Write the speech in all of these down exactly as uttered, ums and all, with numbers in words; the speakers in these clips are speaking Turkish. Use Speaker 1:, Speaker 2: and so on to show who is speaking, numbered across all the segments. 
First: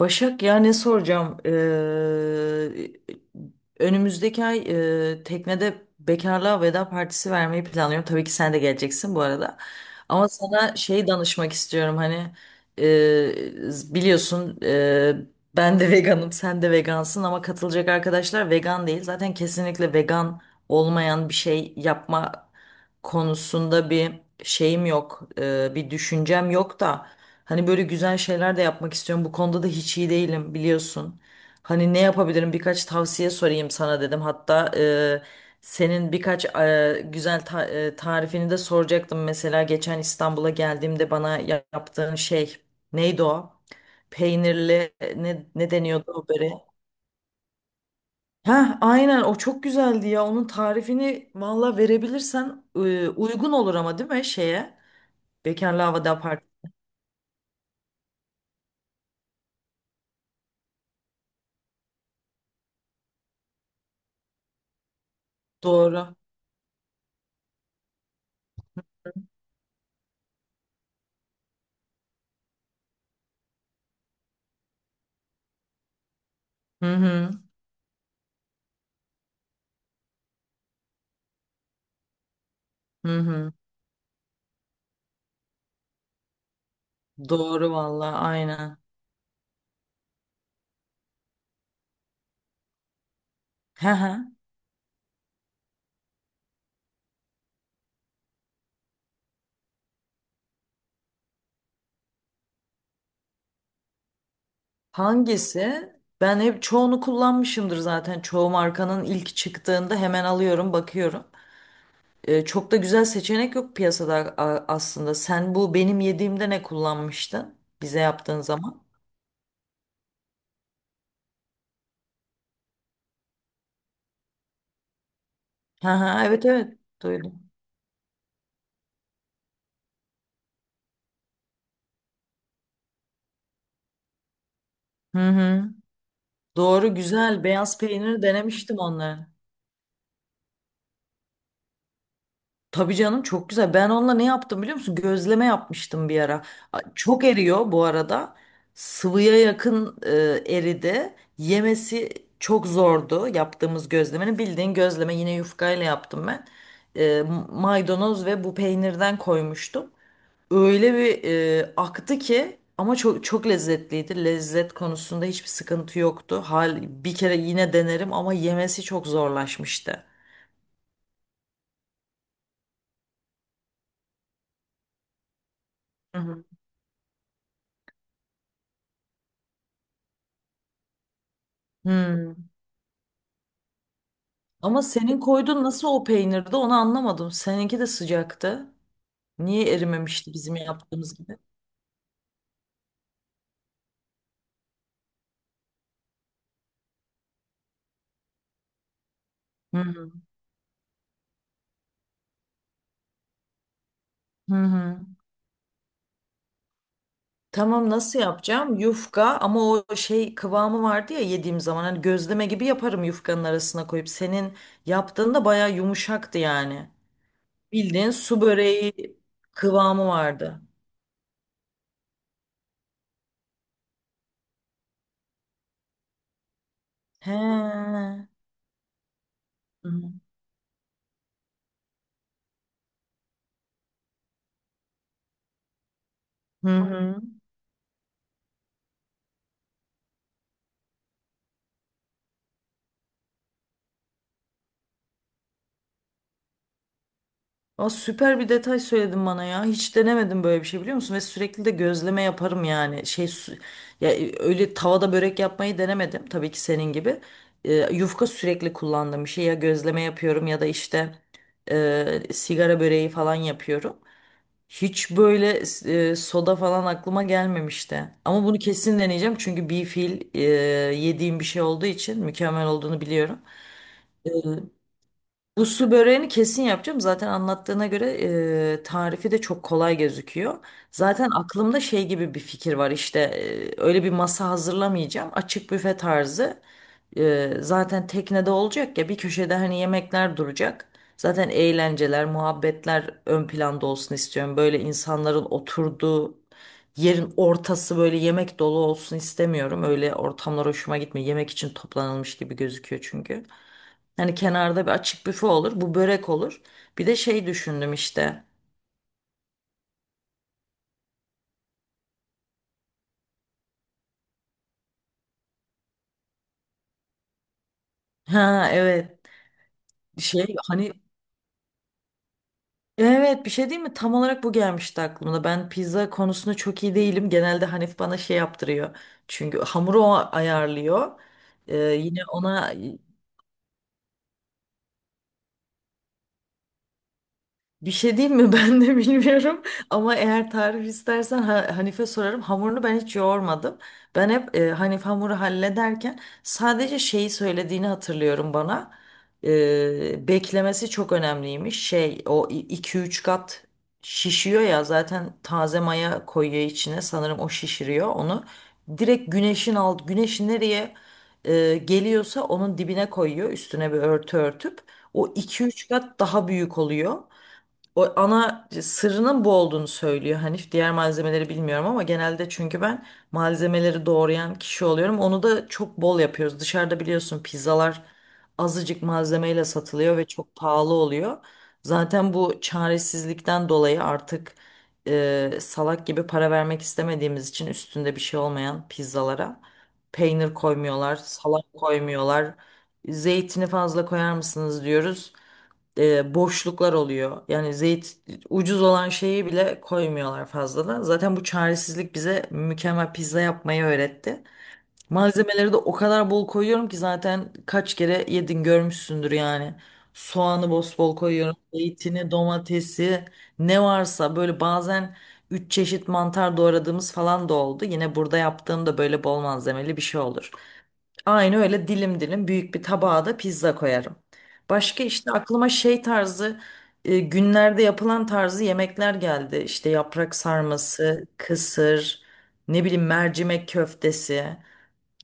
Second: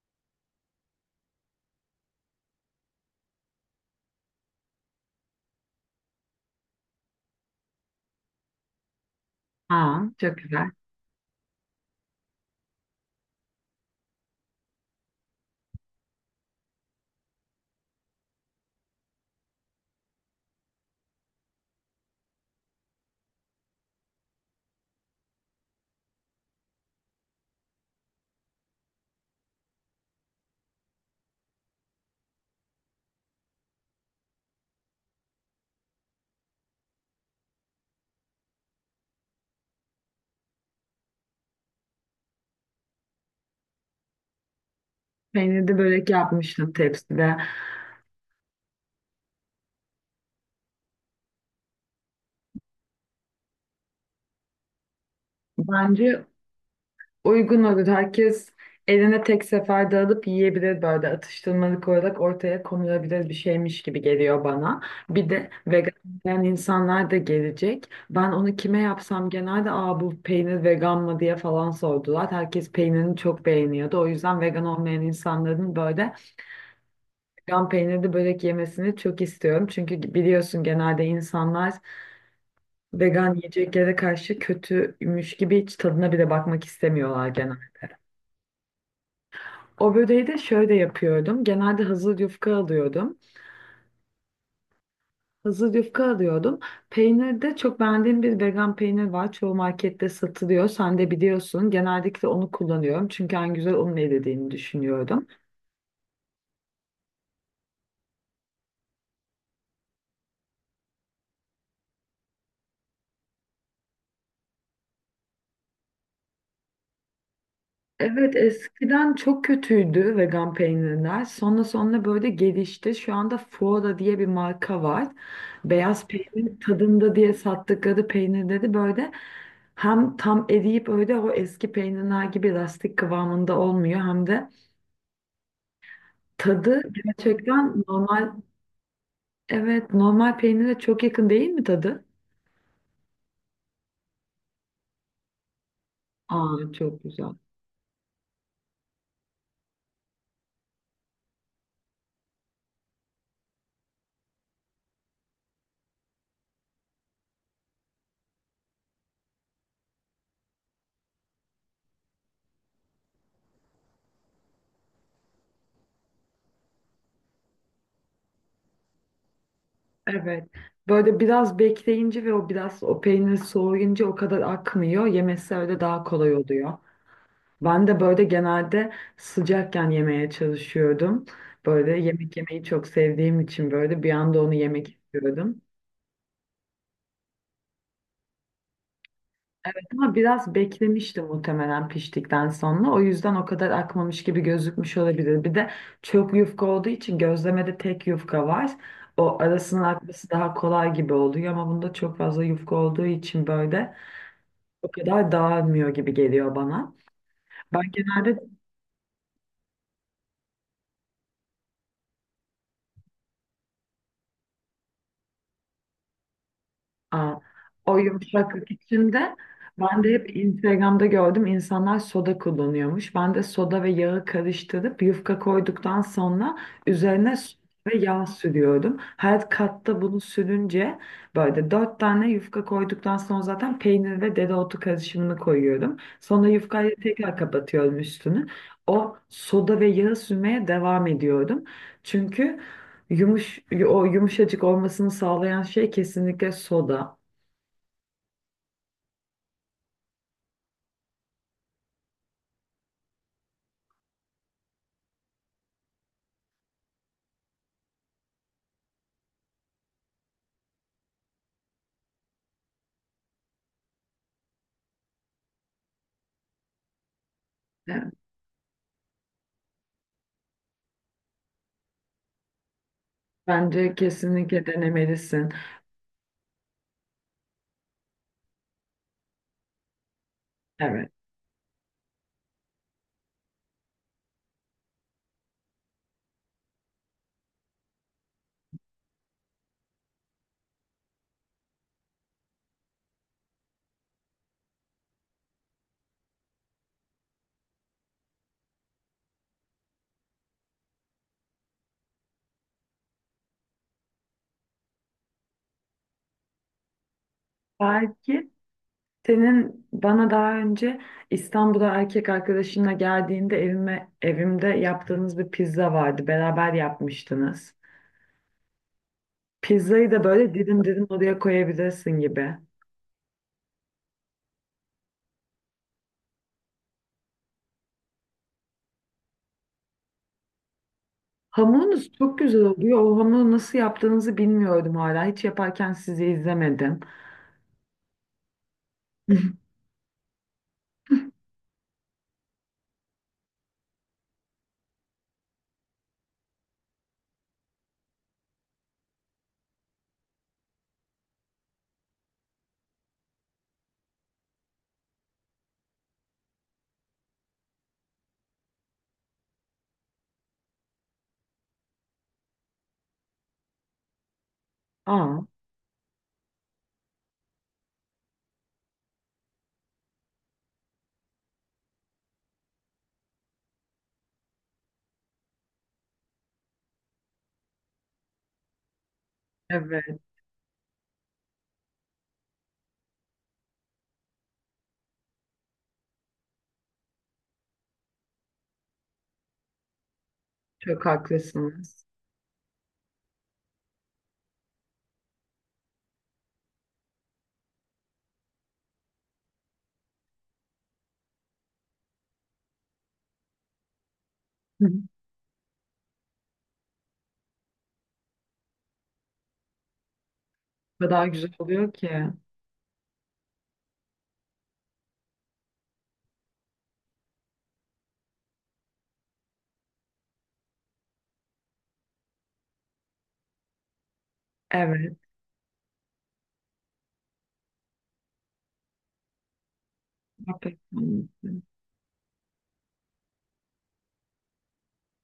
Speaker 1: Başak ya ne soracağım? Ee, önümüzdeki ay e, teknede bekarlığa veda partisi vermeyi planlıyorum. Tabii ki sen de geleceksin bu arada.
Speaker 2: Aa,
Speaker 1: Ama
Speaker 2: çok güzel.
Speaker 1: sana şey danışmak istiyorum hani e, biliyorsun, e, ben de veganım sen de vegansın ama katılacak arkadaşlar vegan değil. Zaten kesinlikle vegan olmayan bir şey yapma konusunda bir şeyim yok, e, bir düşüncem yok da hani böyle güzel şeyler de yapmak istiyorum. Bu konuda da hiç iyi değilim biliyorsun. Hani ne yapabilirim birkaç tavsiye sorayım sana dedim. Hatta e, senin birkaç e, güzel ta- e, tarifini de soracaktım. Mesela geçen İstanbul'a geldiğimde bana ya- yaptığın şey neydi o? Peynirli, e, ne, ne
Speaker 2: Peynirli börek
Speaker 1: deniyordu o böreğe?
Speaker 2: yapmıştım tepside.
Speaker 1: Heh, aynen, o çok güzeldi ya. Onun tarifini valla verebilirsen e, uygun olur ama, değil mi, şeye? Bekarlı Havada
Speaker 2: Bence
Speaker 1: Apart.
Speaker 2: uygun olur. Herkes eline tek seferde alıp yiyebilir, böyle atıştırmalık olarak ortaya konulabilir bir şeymiş gibi geliyor bana. Bir de vegan
Speaker 1: Doğru.
Speaker 2: yiyen insanlar da gelecek. Ben onu kime yapsam genelde aa bu peynir vegan mı diye falan sordular. Herkes peynirini çok beğeniyordu. O yüzden vegan olmayan insanların böyle
Speaker 1: Hı hı.
Speaker 2: vegan peynirli börek yemesini çok istiyorum. Çünkü biliyorsun genelde insanlar
Speaker 1: Hı
Speaker 2: vegan
Speaker 1: hı.
Speaker 2: yiyeceklere karşı kötüymüş gibi hiç tadına bile bakmak istemiyorlar
Speaker 1: Doğru
Speaker 2: genelde.
Speaker 1: valla, aynen.
Speaker 2: O böreği de şöyle yapıyordum. Genelde hazır yufka alıyordum.
Speaker 1: Hı hı.
Speaker 2: Hazır yufka alıyordum. Peynirde çok beğendiğim bir vegan peynir var. Çoğu markette satılıyor. Sen de biliyorsun. Genellikle onu kullanıyorum. Çünkü en güzel onun elde edildiğini düşünüyorum.
Speaker 1: Hangisi? Ben hep çoğunu kullanmışımdır zaten. Çoğu markanın ilk çıktığında hemen alıyorum, bakıyorum. E, çok da güzel seçenek yok piyasada a- aslında. Sen bu benim yediğimde ne kullanmıştın bize
Speaker 2: Evet,
Speaker 1: yaptığın zaman?
Speaker 2: eskiden çok kötüydü vegan peynirler. Sonra sonra böyle gelişti. Şu anda Foora diye bir marka var.
Speaker 1: Hı
Speaker 2: Beyaz
Speaker 1: hı, evet,
Speaker 2: peynir
Speaker 1: evet,
Speaker 2: tadında diye
Speaker 1: duydum.
Speaker 2: sattıkları peynirleri böyle hem tam eriyip öyle o eski peynirler gibi lastik kıvamında olmuyor hem de
Speaker 1: Hı hı.
Speaker 2: tadı
Speaker 1: Doğru, güzel beyaz
Speaker 2: gerçekten
Speaker 1: peyniri
Speaker 2: normal,
Speaker 1: denemiştim onları.
Speaker 2: evet, normal peynire çok yakın değil mi tadı?
Speaker 1: Tabii canım, çok güzel. Ben onunla ne yaptım biliyor musun? Gözleme yapmıştım bir ara.
Speaker 2: Aa,
Speaker 1: A-
Speaker 2: çok
Speaker 1: Çok
Speaker 2: güzel.
Speaker 1: eriyor bu arada. Sıvıya yakın e, eridi. Yemesi çok zordu yaptığımız gözlemenin. Bildiğin gözleme, yine yufkayla yaptım ben. E, Maydanoz ve bu peynirden koymuştum. Öyle bir e, aktı ki, ama çok çok lezzetliydi. Lezzet konusunda hiçbir sıkıntı yoktu. Hal bir kere yine denerim ama yemesi çok zorlaşmıştı.
Speaker 2: Evet. Böyle biraz bekleyince ve o biraz o peynir soğuyunca o kadar akmıyor. Yemesi öyle daha
Speaker 1: Hı
Speaker 2: kolay
Speaker 1: hı.
Speaker 2: oluyor. Ben de böyle genelde sıcakken yemeye çalışıyordum. Böyle
Speaker 1: Hmm.
Speaker 2: yemek yemeyi çok sevdiğim için böyle bir anda onu
Speaker 1: Ama
Speaker 2: yemek
Speaker 1: senin
Speaker 2: istiyordum.
Speaker 1: koyduğun nasıl o peynirdi, onu anlamadım. Seninki de sıcaktı. Niye
Speaker 2: Evet, ama
Speaker 1: erimemişti
Speaker 2: biraz
Speaker 1: bizim yaptığımız
Speaker 2: beklemişti
Speaker 1: gibi?
Speaker 2: muhtemelen piştikten sonra. O yüzden o kadar akmamış gibi gözükmüş olabilir. Bir de çok yufka olduğu için gözlemede tek yufka var. O
Speaker 1: Hı
Speaker 2: arasının
Speaker 1: hı.
Speaker 2: akması daha kolay gibi oluyor ama bunda çok fazla yufka olduğu için böyle
Speaker 1: Hı
Speaker 2: o
Speaker 1: hı.
Speaker 2: kadar dağılmıyor gibi geliyor bana. Ben
Speaker 1: Tamam, nasıl
Speaker 2: genelde
Speaker 1: yapacağım? Yufka ama o şey kıvamı vardı ya yediğim zaman, hani gözleme gibi yaparım yufkanın arasına koyup. Senin yaptığında baya yumuşaktı yani.
Speaker 2: Aa, o
Speaker 1: Bildiğin su
Speaker 2: yumuşaklık
Speaker 1: böreği
Speaker 2: içinde ben
Speaker 1: kıvamı
Speaker 2: de hep
Speaker 1: vardı.
Speaker 2: Instagram'da gördüm insanlar soda kullanıyormuş. Ben de soda ve yağı karıştırıp yufka koyduktan sonra
Speaker 1: He.
Speaker 2: üzerine süt ve yağ
Speaker 1: Hı
Speaker 2: sürüyorum. Her katta bunu sürünce böyle dört tane yufka koyduktan sonra zaten peynir ve dereotu karışımını koyuyorum. Sonra
Speaker 1: hı.
Speaker 2: yufkayı
Speaker 1: Hı.
Speaker 2: tekrar kapatıyorum üstünü. O soda ve yağı sürmeye devam ediyorum. Çünkü yumuş, o yumuşacık olmasını sağlayan şey kesinlikle soda.
Speaker 1: Aa, süper bir detay söyledin bana ya. Hiç denemedim böyle bir şey, biliyor musun? Ve sürekli de gözleme yaparım yani. Şey su, ya e, öyle tavada börek yapmayı denemedim tabii ki senin gibi. E, yufka sürekli kullandığım bir şey, ya gözleme yapıyorum ya da işte e, sigara böreği falan yapıyorum. Hiç böyle e, soda falan aklıma gelmemişti.
Speaker 2: Evet,
Speaker 1: Ama bunu kesin deneyeceğim çünkü bir fil e, yediğim bir şey olduğu için mükemmel olduğunu biliyorum.
Speaker 2: bence kesinlikle denemelisin.
Speaker 1: Bu su böreğini kesin yapacağım. Zaten anlattığına göre e, tarifi de çok kolay gözüküyor.
Speaker 2: Evet.
Speaker 1: Zaten aklımda şey gibi bir fikir var. İşte e, öyle bir masa hazırlamayacağım. Açık büfe tarzı. E, zaten teknede olacak ya, bir köşede hani yemekler duracak. Zaten eğlenceler, muhabbetler ön planda olsun istiyorum. Böyle insanların oturduğu yerin ortası böyle yemek dolu olsun istemiyorum. Öyle ortamlar hoşuma gitmiyor. Yemek için toplanılmış gibi gözüküyor çünkü. Hani kenarda bir açık büfe olur. Bu börek olur. Bir de şey düşündüm işte.
Speaker 2: Belki senin bana daha önce İstanbul'a erkek arkadaşınla geldiğinde evime, evimde yaptığınız bir pizza vardı. Beraber yapmıştınız.
Speaker 1: Ha, evet.
Speaker 2: Pizzayı da böyle
Speaker 1: Şey
Speaker 2: dilim
Speaker 1: hani,
Speaker 2: dilim oraya koyabilirsin gibi.
Speaker 1: evet, bir şey değil mi? Tam olarak bu gelmişti aklımda. Ben pizza konusunda çok iyi değilim. Genelde Hanif bana şey yaptırıyor. Çünkü hamuru o ayarlıyor. Ee,
Speaker 2: Hamurunuz
Speaker 1: yine
Speaker 2: çok güzel
Speaker 1: ona
Speaker 2: oluyor. O hamuru nasıl yaptığınızı bilmiyordum hala. Hiç yaparken sizi izlemedim.
Speaker 1: bir şey diyeyim mi? Ben de bilmiyorum. Ama eğer tarif istersen Ha- Hanife sorarım. Hamurunu ben hiç yoğurmadım. Ben hep e, Hanife hamuru hallederken sadece şeyi söylediğini hatırlıyorum bana. E, beklemesi çok önemliymiş. Şey, o iki üç kat şişiyor ya, zaten taze maya koyuyor içine. Sanırım o şişiriyor onu. Direkt güneşin alt güneşin nereye e, geliyorsa onun dibine koyuyor. Üstüne bir örtü örtüp. O
Speaker 2: Aa,
Speaker 1: iki üç kat daha büyük oluyor, o ana sırrının bu olduğunu söylüyor Hanif. Diğer malzemeleri bilmiyorum ama genelde çünkü ben malzemeleri doğrayan kişi oluyorum. Onu da çok bol yapıyoruz. Dışarıda biliyorsun pizzalar azıcık malzemeyle satılıyor
Speaker 2: evet,
Speaker 1: ve çok pahalı oluyor. Zaten bu çaresizlikten dolayı artık e, salak gibi para vermek istemediğimiz için, üstünde bir şey olmayan pizzalara peynir
Speaker 2: çok
Speaker 1: koymuyorlar, salat
Speaker 2: haklısınız.
Speaker 1: koymuyorlar. Zeytini fazla koyar mısınız diyoruz, e, boşluklar oluyor. Yani zeyt, ucuz olan şeyi bile koymuyorlar fazladan. Zaten bu çaresizlik bize mükemmel pizza yapmayı öğretti. Malzemeleri de o kadar bol koyuyorum ki, zaten kaç kere yedin görmüşsündür yani. Soğanı
Speaker 2: O
Speaker 1: bosbol
Speaker 2: kadar güzel
Speaker 1: koyuyorum,
Speaker 2: oluyor ki.
Speaker 1: zeytini, domatesi, ne varsa, böyle bazen üç çeşit mantar doğradığımız falan da oldu. Yine burada yaptığım da böyle bol malzemeli bir şey olur. Aynı öyle dilim dilim büyük bir tabağa da pizza koyarım. Başka
Speaker 2: Evet.
Speaker 1: işte aklıma şey tarzı, e, günlerde yapılan tarzı yemekler geldi. İşte yaprak
Speaker 2: Aferin.
Speaker 1: sarması, kısır, ne bileyim mercimek köftesi.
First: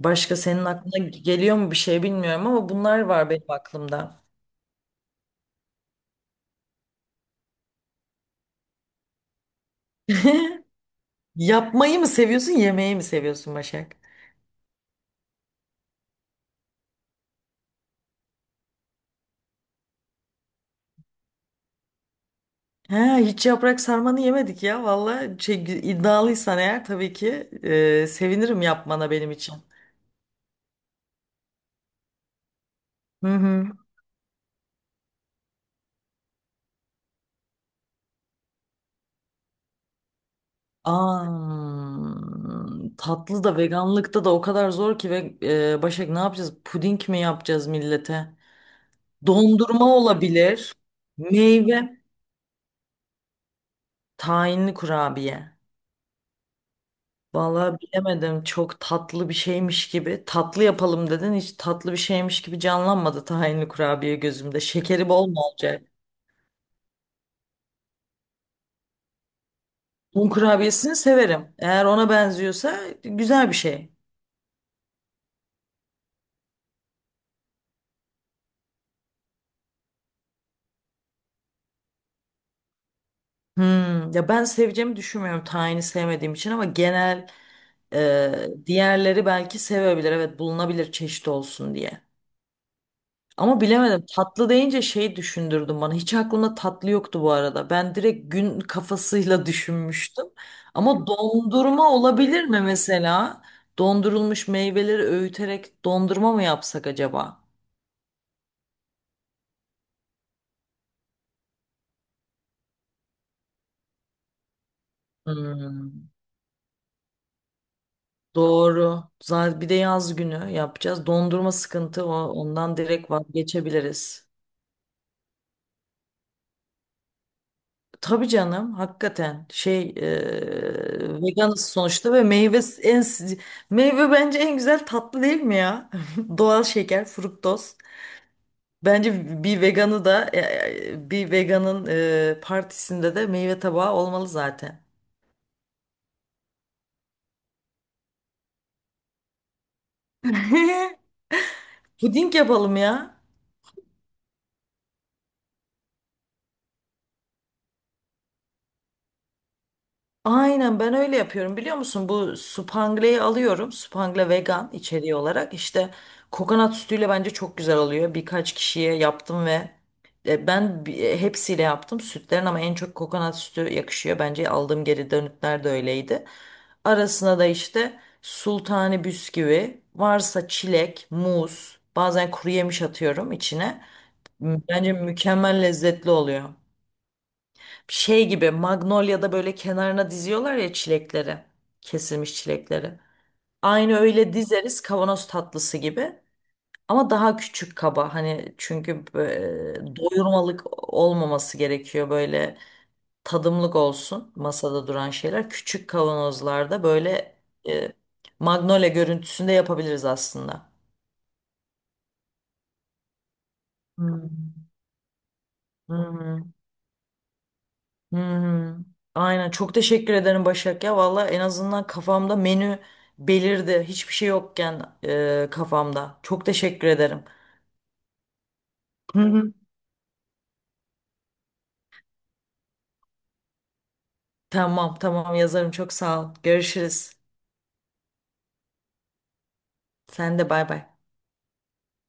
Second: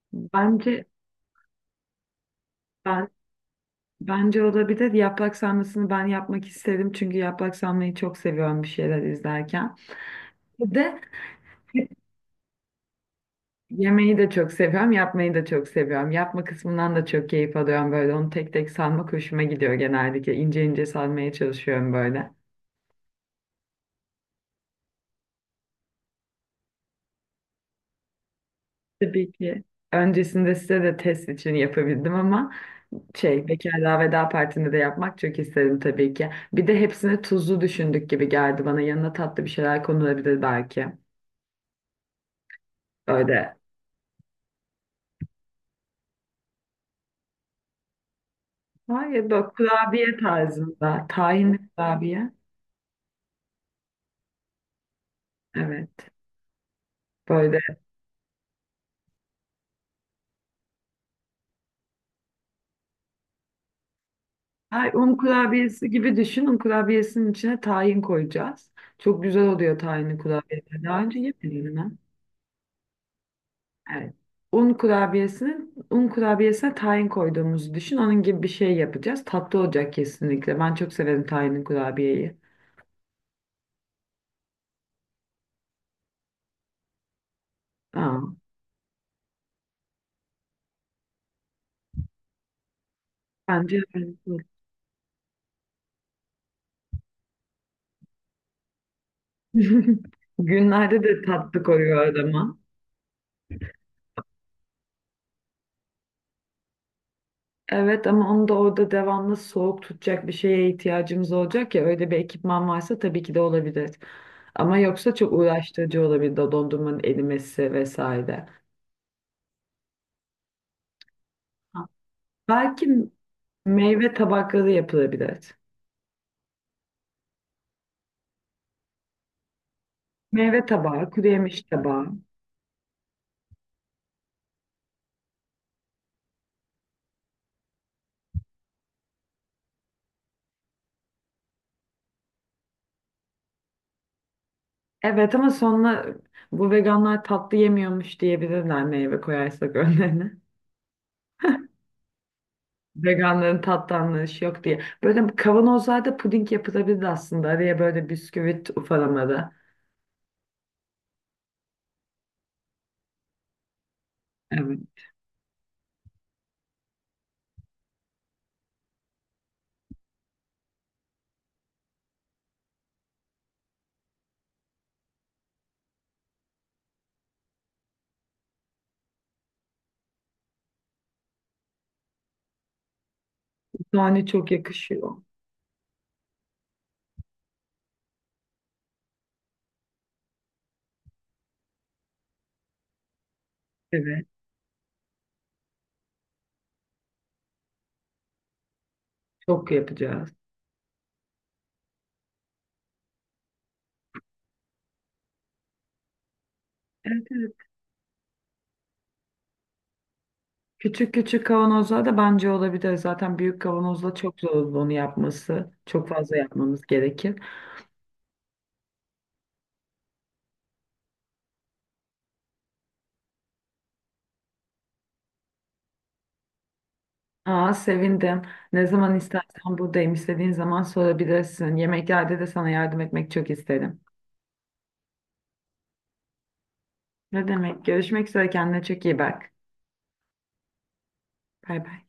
Speaker 1: Başka senin
Speaker 2: Bence
Speaker 1: aklına geliyor mu bir şey bilmiyorum ama bunlar
Speaker 2: ben
Speaker 1: var benim aklımda.
Speaker 2: bence o da bir de yaprak sarmasını ben yapmak isterim çünkü yaprak sarmayı çok seviyorum bir şeyler izlerken. Bir de
Speaker 1: Yapmayı mı seviyorsun, yemeği mi seviyorsun Başak?
Speaker 2: yemeği de çok seviyorum, yapmayı da çok seviyorum. Yapma kısmından da çok keyif alıyorum, böyle onu tek tek sarmak hoşuma gidiyor genellikle. İnce ince sarmaya çalışıyorum böyle.
Speaker 1: Ha, hiç yaprak sarmanı yemedik ya. Valla şey, iddialıysan eğer tabii ki e, sevinirim yapmana
Speaker 2: Tabii
Speaker 1: benim için.
Speaker 2: ki. Öncesinde size de test için yapabildim ama
Speaker 1: Hı
Speaker 2: şey
Speaker 1: hı.
Speaker 2: Bekarlığa Veda Partisi'nde de yapmak çok isterim tabii ki. Bir de hepsini tuzlu düşündük gibi geldi bana. Yanına tatlı bir şeyler konulabilir belki.
Speaker 1: Aa, tatlı
Speaker 2: Öyle,
Speaker 1: da veganlıkta da o kadar zor ki, ve e, Başak, ne yapacağız? Puding mi yapacağız millete?
Speaker 2: var ya, böyle
Speaker 1: Dondurma
Speaker 2: kurabiye
Speaker 1: olabilir.
Speaker 2: tarzında. Tahinli
Speaker 1: Meyve,
Speaker 2: kurabiye.
Speaker 1: tahinli kurabiye.
Speaker 2: Evet. Böyle.
Speaker 1: Vallahi bilemedim. Çok tatlı bir şeymiş gibi. Tatlı yapalım dedin. Hiç tatlı bir şeymiş gibi canlanmadı tahinli kurabiye gözümde.
Speaker 2: Ay,
Speaker 1: Şekeri
Speaker 2: un
Speaker 1: bol mu olacak?
Speaker 2: kurabiyesi gibi düşün. Un kurabiyesinin içine tahin koyacağız. Çok güzel oluyor tahinli
Speaker 1: Un
Speaker 2: kurabiye.
Speaker 1: kurabiyesini
Speaker 2: Daha önce
Speaker 1: severim.
Speaker 2: yemedim
Speaker 1: Eğer
Speaker 2: ben.
Speaker 1: ona benziyorsa güzel bir şey.
Speaker 2: Evet. Un kurabiyesinin, un kurabiyesine tahin koyduğumuzu düşün. Onun gibi bir şey yapacağız. Tatlı olacak kesinlikle. Ben çok severim tahinli kurabiyeyi.
Speaker 1: Hmm, ya ben seveceğimi düşünmüyorum tayini sevmediğim için, ama genel
Speaker 2: Aa,
Speaker 1: e, diğerleri belki sevebilir. Evet, bulunabilir çeşit olsun diye. Ama
Speaker 2: bence
Speaker 1: bilemedim,
Speaker 2: öyle.
Speaker 1: tatlı deyince şey düşündürdün bana. Hiç aklımda tatlı yoktu bu arada. Ben direkt gün kafasıyla düşünmüştüm.
Speaker 2: Günlerde
Speaker 1: Ama
Speaker 2: de tatlı
Speaker 1: dondurma
Speaker 2: koyuyor
Speaker 1: olabilir
Speaker 2: adama.
Speaker 1: mi mesela? Dondurulmuş meyveleri öğüterek dondurma mı yapsak acaba?
Speaker 2: Evet, ama onu da orada devamlı soğuk tutacak bir şeye ihtiyacımız olacak ya, öyle bir ekipman varsa tabii ki de olabilir. Ama yoksa çok uğraştırıcı
Speaker 1: Hmm,
Speaker 2: olabilir de dondurmanın erimesi vesaire.
Speaker 1: doğru. Zaten bir de yaz günü yapacağız. Dondurma
Speaker 2: Ha,
Speaker 1: sıkıntı o. Ondan
Speaker 2: belki
Speaker 1: direkt
Speaker 2: meyve
Speaker 1: vazgeçebiliriz.
Speaker 2: tabakları yapılabilir.
Speaker 1: Tabii canım, hakikaten şey, e,
Speaker 2: Meyve tabağı, kuru yemiş
Speaker 1: veganız
Speaker 2: tabağı.
Speaker 1: sonuçta ve meyve en, meyve bence en güzel tatlı değil mi ya? Doğal şeker, fruktoz. Bence bir veganı da e, e, bir veganın e, partisinde de meyve tabağı olmalı zaten.
Speaker 2: Evet ama sonra bu veganlar tatlı yemiyormuş diyebilirler meyve koyarsak önlerine.
Speaker 1: Puding yapalım ya.
Speaker 2: Veganların tatlı anlayışı yok diye. Böyle kavanozlarda puding yapılabilir aslında. Araya böyle bisküvit ufalamada.
Speaker 1: Aynen, ben öyle yapıyorum, biliyor musun? Bu supangle'yi alıyorum. Supangle vegan
Speaker 2: Evet.
Speaker 1: içeriği olarak. İşte kokonat sütüyle bence çok güzel oluyor. Birkaç kişiye yaptım ve e, ben bi- e, hepsiyle yaptım. Sütlerin ama en çok kokonat sütü yakışıyor. Bence aldığım geri dönütler de öyleydi. Arasına da işte sultani bisküvi, varsa çilek, muz, bazen kuru yemiş atıyorum içine.
Speaker 2: Tane çok
Speaker 1: M- Bence
Speaker 2: yakışıyor.
Speaker 1: mükemmel lezzetli oluyor, şey gibi, Magnolia'da böyle kenarına diziyorlar ya çilekleri. Kesilmiş çilekleri. Aynı
Speaker 2: Evet.
Speaker 1: öyle dizeriz kavanoz tatlısı gibi. Ama daha küçük kaba, hani çünkü
Speaker 2: Çok
Speaker 1: e,
Speaker 2: yapacağız.
Speaker 1: doyurmalık olmaması gerekiyor, böyle tadımlık olsun masada duran şeyler. Küçük kavanozlarda
Speaker 2: Evet,
Speaker 1: böyle,
Speaker 2: evet.
Speaker 1: e, Magnolia görüntüsünde yapabiliriz aslında.
Speaker 2: Küçük küçük kavanozlar da bence olabilir. Zaten büyük kavanozla çok zor
Speaker 1: Hmm.
Speaker 2: olur onu yapması.
Speaker 1: Hı
Speaker 2: Çok fazla
Speaker 1: hı.
Speaker 2: yapmamız gerekir.
Speaker 1: Hmm, aynen, çok teşekkür ederim Başak ya, valla en azından kafamda menü belirdi hiçbir şey yokken e, kafamda, çok teşekkür ederim.
Speaker 2: Aa, sevindim. Ne zaman
Speaker 1: Hı hı.
Speaker 2: istersen buradayım. İstediğin zaman sorabilirsin. Yemeklerde de sana yardım etmek çok isterim.
Speaker 1: Tamam tamam, yazarım, çok sağ ol, görüşürüz,
Speaker 2: Ne demek? Görüşmek üzere. Kendine çok iyi bak.
Speaker 1: sen de bay bay.
Speaker 2: Bay bay.